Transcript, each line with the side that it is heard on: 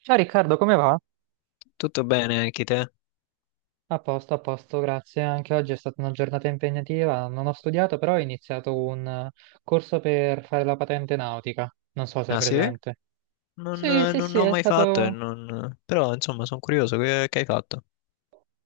right: Ciao Riccardo, come va?
left: Tutto bene anche te?
right: A posto, grazie. Anche oggi è stata una giornata impegnativa. Non ho studiato, però ho iniziato un corso per fare la patente nautica. Non so se hai
left: Ah sì?
right: presente. Sì, sì,
left: Non
right: sì,
left: ho
right: è
left: mai fatto e
right: stato
left: non... Però insomma sono curioso che hai fatto.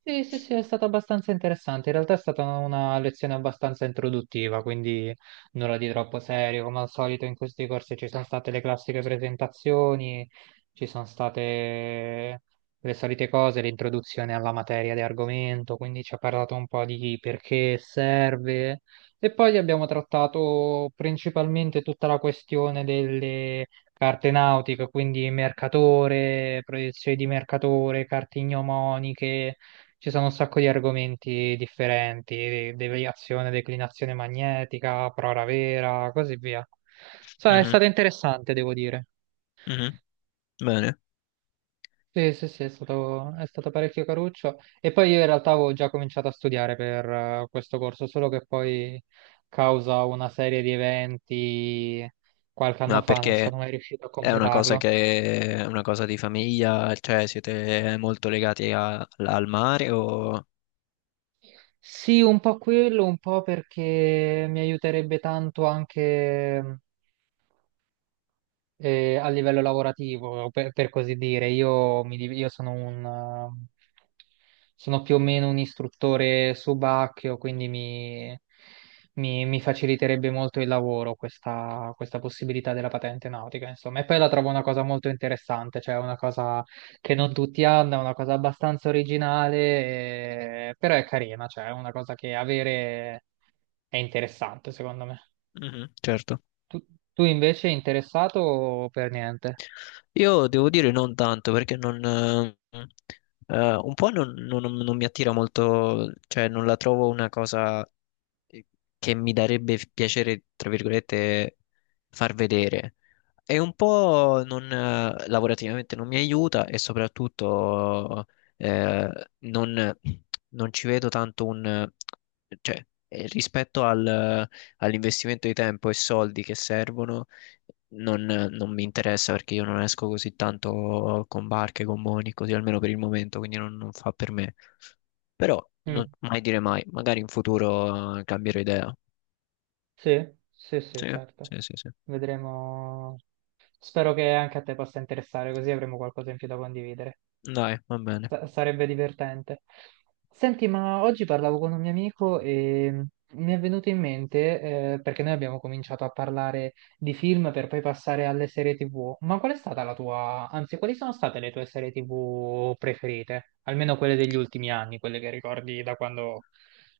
right: Sì, sì, sì, è stato abbastanza interessante. In realtà è stata una lezione abbastanza introduttiva, quindi nulla di troppo serio. Come al solito in questi corsi ci sono state le classiche presentazioni, ci sono state le solite cose, l'introduzione alla materia di argomento, quindi ci ha parlato un po' di perché serve. E poi abbiamo trattato principalmente tutta la questione delle carte nautiche, quindi mercatore, proiezioni di mercatore, carte ignomoniche. Ci sono un sacco di argomenti differenti, deviazione, declinazione magnetica, prora vera, così via. Insomma, è
left: Mhm,
right: stato interessante, devo dire.
left: mhm. Bene.
right: Sì, sì, sì, è stato parecchio caruccio. E poi io in realtà avevo già cominciato a studiare per questo corso, solo che poi, causa una serie di eventi qualche anno
left: No,
right: fa, non
left: perché
right: sono mai riuscito a completarlo.
left: è una cosa di famiglia, cioè siete molto legati al mare o...
right: Sì, un po' quello, un po' perché mi aiuterebbe tanto anche. A livello lavorativo, per così dire. Io sono sono più o meno un istruttore subacchio, quindi mi faciliterebbe molto il lavoro questa possibilità della patente nautica, insomma. E poi la trovo una cosa molto interessante, cioè una cosa che non tutti hanno, è una cosa abbastanza originale, però è carina, cioè è una cosa che avere è interessante, secondo me.
left: Mhm, certo.
right: Tu, tu invece interessato o per niente?
left: Io devo dire non tanto perché non, un po' non mi attira molto, cioè non la trovo una cosa eh, che mi darebbe piacere, tra virgolette, far vedere. E un po' non, lavorativamente non mi aiuta e soprattutto eh, non, non ci vedo tanto un... rispetto all'investimento di tempo e soldi che servono non mi interessa perché io non esco così tanto con barche, con moni, così almeno per il momento, quindi non fa per me. Però
right: Mm.
left: mai dire mai, magari in futuro cambierò idea.
right: Sì, sì, sì,
left: Sì,
right: certo.
left: sì, sì, sì.
right: Vedremo. Spero che anche a te possa interessare, così avremo qualcosa in più da condividere.
left: Dai, va bene.
right: Sarebbe divertente. Senti, ma oggi parlavo con un mio amico e mi è venuto in mente, perché noi abbiamo cominciato a parlare di film per poi passare alle serie TV. Ma qual è stata la tua, anzi, quali sono state le tue serie TV preferite? Almeno quelle degli ultimi anni, quelle che ricordi da quando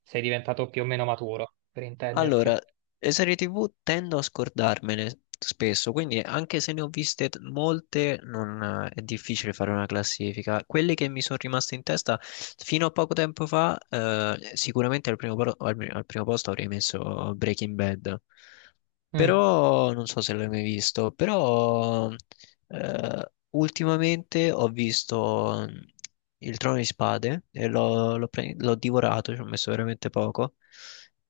right: sei diventato più o meno maturo, per intenderci.
left: Allora, le serie TV tendo a scordarmele spesso, quindi anche se ne ho viste molte, non è difficile fare una classifica. Quelle che mi sono rimaste in testa fino a poco tempo fa, sicuramente al primo, al primo posto avrei messo Breaking Bad.
right: Mm.
left: Però non so se l'hai mai visto, però eh, ultimamente ho visto Il Trono di Spade e l'ho divorato, ci ho messo veramente poco.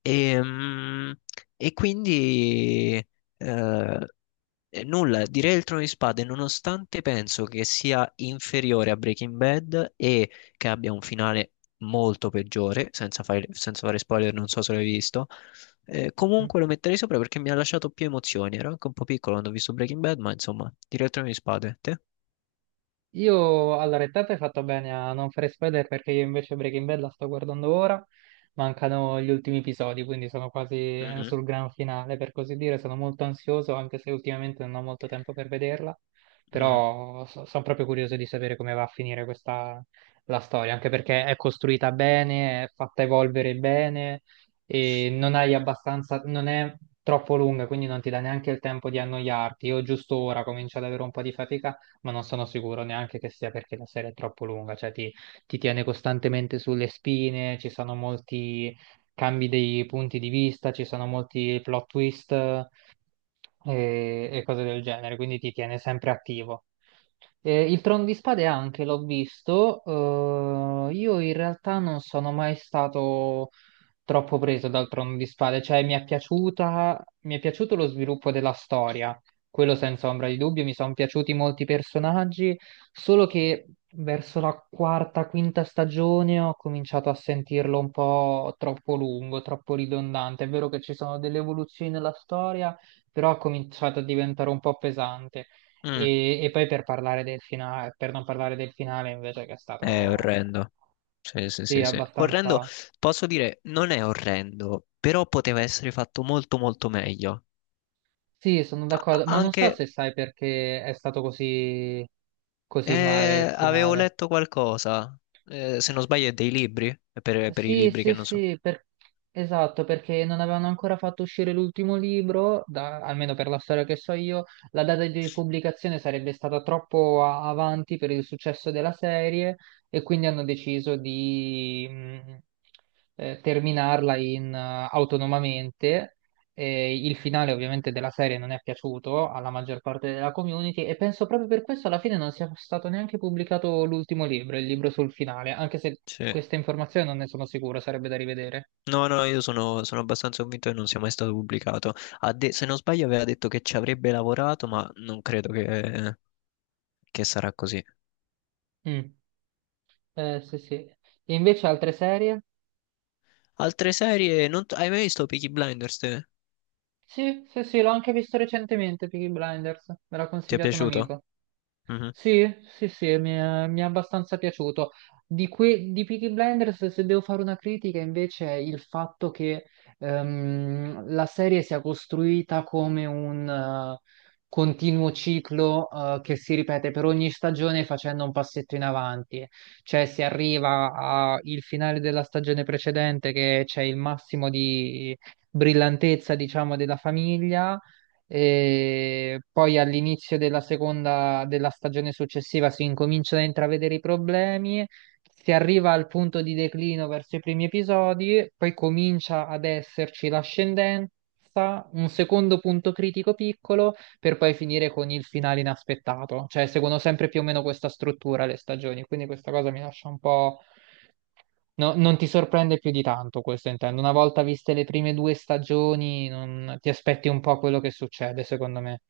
left: E, mm, e quindi eh, Direi il Trono di Spade, nonostante penso che sia inferiore a Breaking Bad e che abbia un finale molto peggiore, senza fare spoiler, non so se l'hai visto,
right: Mm.
left: comunque lo metterei sopra perché mi ha lasciato più emozioni. Ero anche un po' piccolo quando ho visto Breaking Bad, ma insomma, direi il Trono di Spade. Te?
right: Io, allora, te hai fatto bene a non fare spoiler perché io invece Breaking Bad la sto guardando ora, mancano gli ultimi episodi, quindi sono quasi
left: Mhm,
right: sul gran finale, per così dire, sono molto ansioso, anche se ultimamente non ho molto tempo per vederla,
left: mhm.
right: però sono proprio curioso di sapere come va a finire questa, la storia, anche perché è costruita bene, è fatta evolvere bene e non hai abbastanza, non è troppo lunga, quindi non ti dà neanche il tempo di annoiarti. Io giusto ora comincio ad avere un po' di fatica ma non sono sicuro neanche che sia perché la serie è troppo lunga, cioè ti tiene costantemente sulle spine, ci sono molti cambi dei punti di vista, ci sono molti plot twist e cose del genere, quindi ti tiene sempre attivo. Il Trono di Spade anche l'ho visto, io in realtà non sono mai stato troppo preso dal Trono di Spade, cioè mi è piaciuto lo sviluppo della storia, quello senza ombra di dubbio, mi sono piaciuti molti personaggi, solo che verso la quarta, quinta stagione ho cominciato a sentirlo un po' troppo lungo, troppo ridondante, è vero che ci sono delle evoluzioni nella storia, però ha cominciato a diventare un po' pesante.
left: Mm.
right: E poi per parlare del finale, per non parlare del finale invece che è
left: È
right: stato, cioè,
left: orrendo. Sì, sì,
right: sì,
left: sì, sì. Orrendo,
right: abbastanza...
left: posso dire, non è orrendo, però poteva essere fatto molto, molto meglio.
right: Sì, sono
left: A-
right: d'accordo, ma non
left: anche,
right: so se sai perché è stato così, così male il
left: Avevo
right: finale.
left: letto qualcosa, se non sbaglio, è dei libri, è per i
right: Sì,
left: libri
right: sì,
left: che non so.
right: sì, esatto, perché non avevano ancora fatto uscire l'ultimo libro, almeno per la storia che so io, la data di pubblicazione sarebbe stata troppo avanti per il successo della serie e quindi hanno deciso di terminarla autonomamente e il finale ovviamente della serie non è piaciuto alla maggior parte della community e penso proprio per questo alla fine non sia stato neanche pubblicato l'ultimo libro, il libro sul finale, anche se
left: Sì.
right: questa informazione non ne sono sicuro, sarebbe da rivedere.
left: No, no, io sono abbastanza convinto che non sia mai stato pubblicato. Se non sbaglio, aveva detto che ci avrebbe lavorato, ma non credo che sarà così.
right: Mm. Sì, sì. E invece altre serie?
left: Altre serie, non t- hai mai visto Peaky Blinders? Te?
right: Sì, sì, sì, l'ho anche visto recentemente, Peaky Blinders, me l'ha
left: Ti è
right: consigliato un
left: piaciuto?
right: amico.
left: Mhm.
right: Sì, sì, sì, mi è abbastanza piaciuto. Di Peaky Blinders, se devo fare una critica, invece, è il fatto che la serie sia costruita come un continuo ciclo che si ripete per ogni stagione facendo un passetto in avanti. Cioè, si arriva al finale della stagione precedente, che c'è il massimo di brillantezza, diciamo, della famiglia e poi all'inizio della seconda della stagione successiva si incominciano a intravedere i problemi, si arriva al punto di declino verso i primi episodi, poi comincia ad esserci l'ascendenza, un secondo punto critico piccolo, per poi finire con il finale inaspettato. Cioè, seguono sempre più o meno questa struttura le stagioni, quindi questa cosa mi lascia un po'. No, non ti sorprende più di tanto questo intendo. Una volta viste le prime due stagioni, ti aspetti un po' quello che succede, secondo me.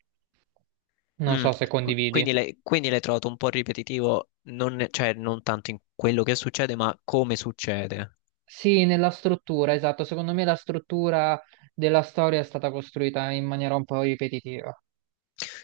right: Non
left: Mm,
right: so se
left: qu-
right: condividi.
left: Quindi l'hai trovato un po' ripetitivo, non, cioè non tanto in quello che succede, ma come succede.
right: Sì, nella struttura, esatto. Secondo me la struttura della storia è stata costruita in maniera un po' ripetitiva.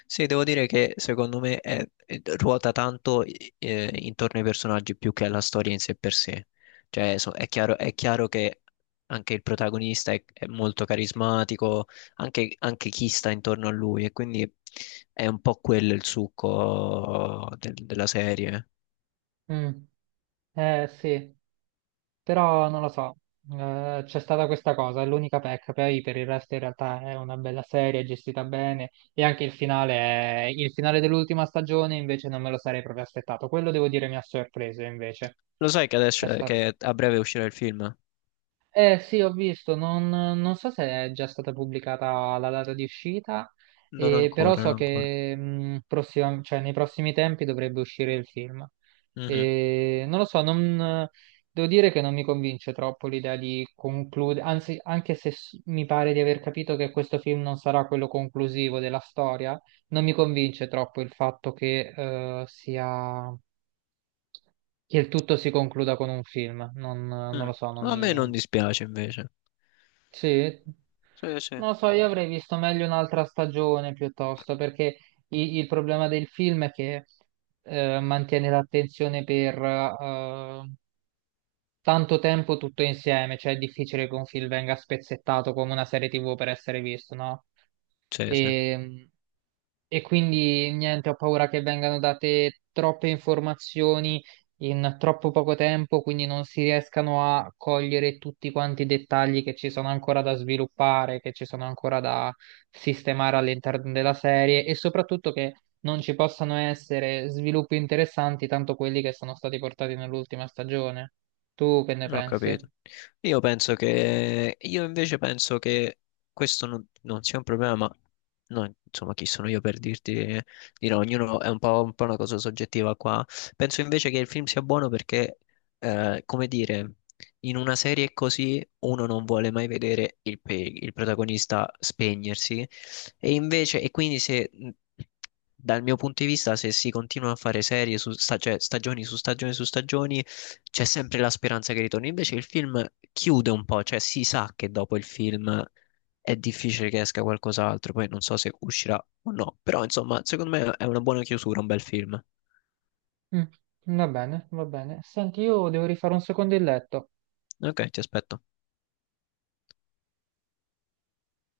left: Sì, devo dire che secondo me ruota tanto intorno ai personaggi più che alla storia in sé per sé. Cioè, è chiaro che anche il protagonista è molto carismatico, anche, anche chi sta intorno a lui, e quindi è un po' quello il succo della serie.
right: Mm. Sì. Però non lo so, c'è stata questa cosa, è l'unica pecca, poi per il resto in realtà è una bella serie, è gestita bene e anche il finale, il finale dell'ultima stagione invece non me lo sarei proprio aspettato, quello devo dire mi ha sorpreso invece,
left: Lo sai che
right: è
left: adesso
right: stato...
left: che a breve uscirà il film?
right: Eh sì, ho visto, non so se è già stata pubblicata la data di uscita,
left: Non
right: però
left: ancora,
right: so
left: non ancora.
right: che nei prossimi tempi dovrebbe uscire il film.
left: Mhm,
right: E non lo so, devo dire che non mi convince troppo l'idea di concludere, anzi, anche se mi pare di aver capito che questo film non sarà quello conclusivo della storia, non mi convince troppo il fatto che il tutto si concluda con un film. Non, non
left: mm.
right: lo so, non
left: A me
right: mi...
left: non dispiace invece.
right: Sì.
left: Sì, sì.
right: Non lo so, io avrei visto meglio un'altra stagione piuttosto, perché il problema del film è che mantiene l'attenzione per tanto tempo tutto insieme, cioè è difficile che un film venga spezzettato come una serie TV per essere visto, no?
left: Sì, sì.
right: E, e quindi niente, ho paura che vengano date troppe informazioni in troppo poco tempo, quindi non si riescano a cogliere tutti quanti i dettagli che ci sono ancora da sviluppare, che ci sono ancora da sistemare all'interno della serie e soprattutto che non ci possano essere sviluppi interessanti, tanto quelli che sono stati portati nell'ultima stagione. Tu che ne
left: Ho
right: pensi?
left: capito. Io invece penso che questo non, non sia un problema, ma no, insomma, chi sono io per dirti di no? Ognuno è un po' una cosa soggettiva qua. Penso invece che il film sia buono perché, come dire, in una serie così uno non vuole mai vedere il protagonista spegnersi e quindi se. Dal mio punto di vista, se si continua a fare serie su stagioni su stagioni su stagioni, c'è sempre la speranza che ritorni. Invece il film chiude un po', cioè si sa che dopo il film è difficile che esca qualcos'altro. Poi non so se uscirà o no. Però, insomma, secondo me è una buona chiusura, un bel film.
right: Mm, va bene, va bene. Senti, io devo rifare un secondo il letto.
left: Ok, ti aspetto.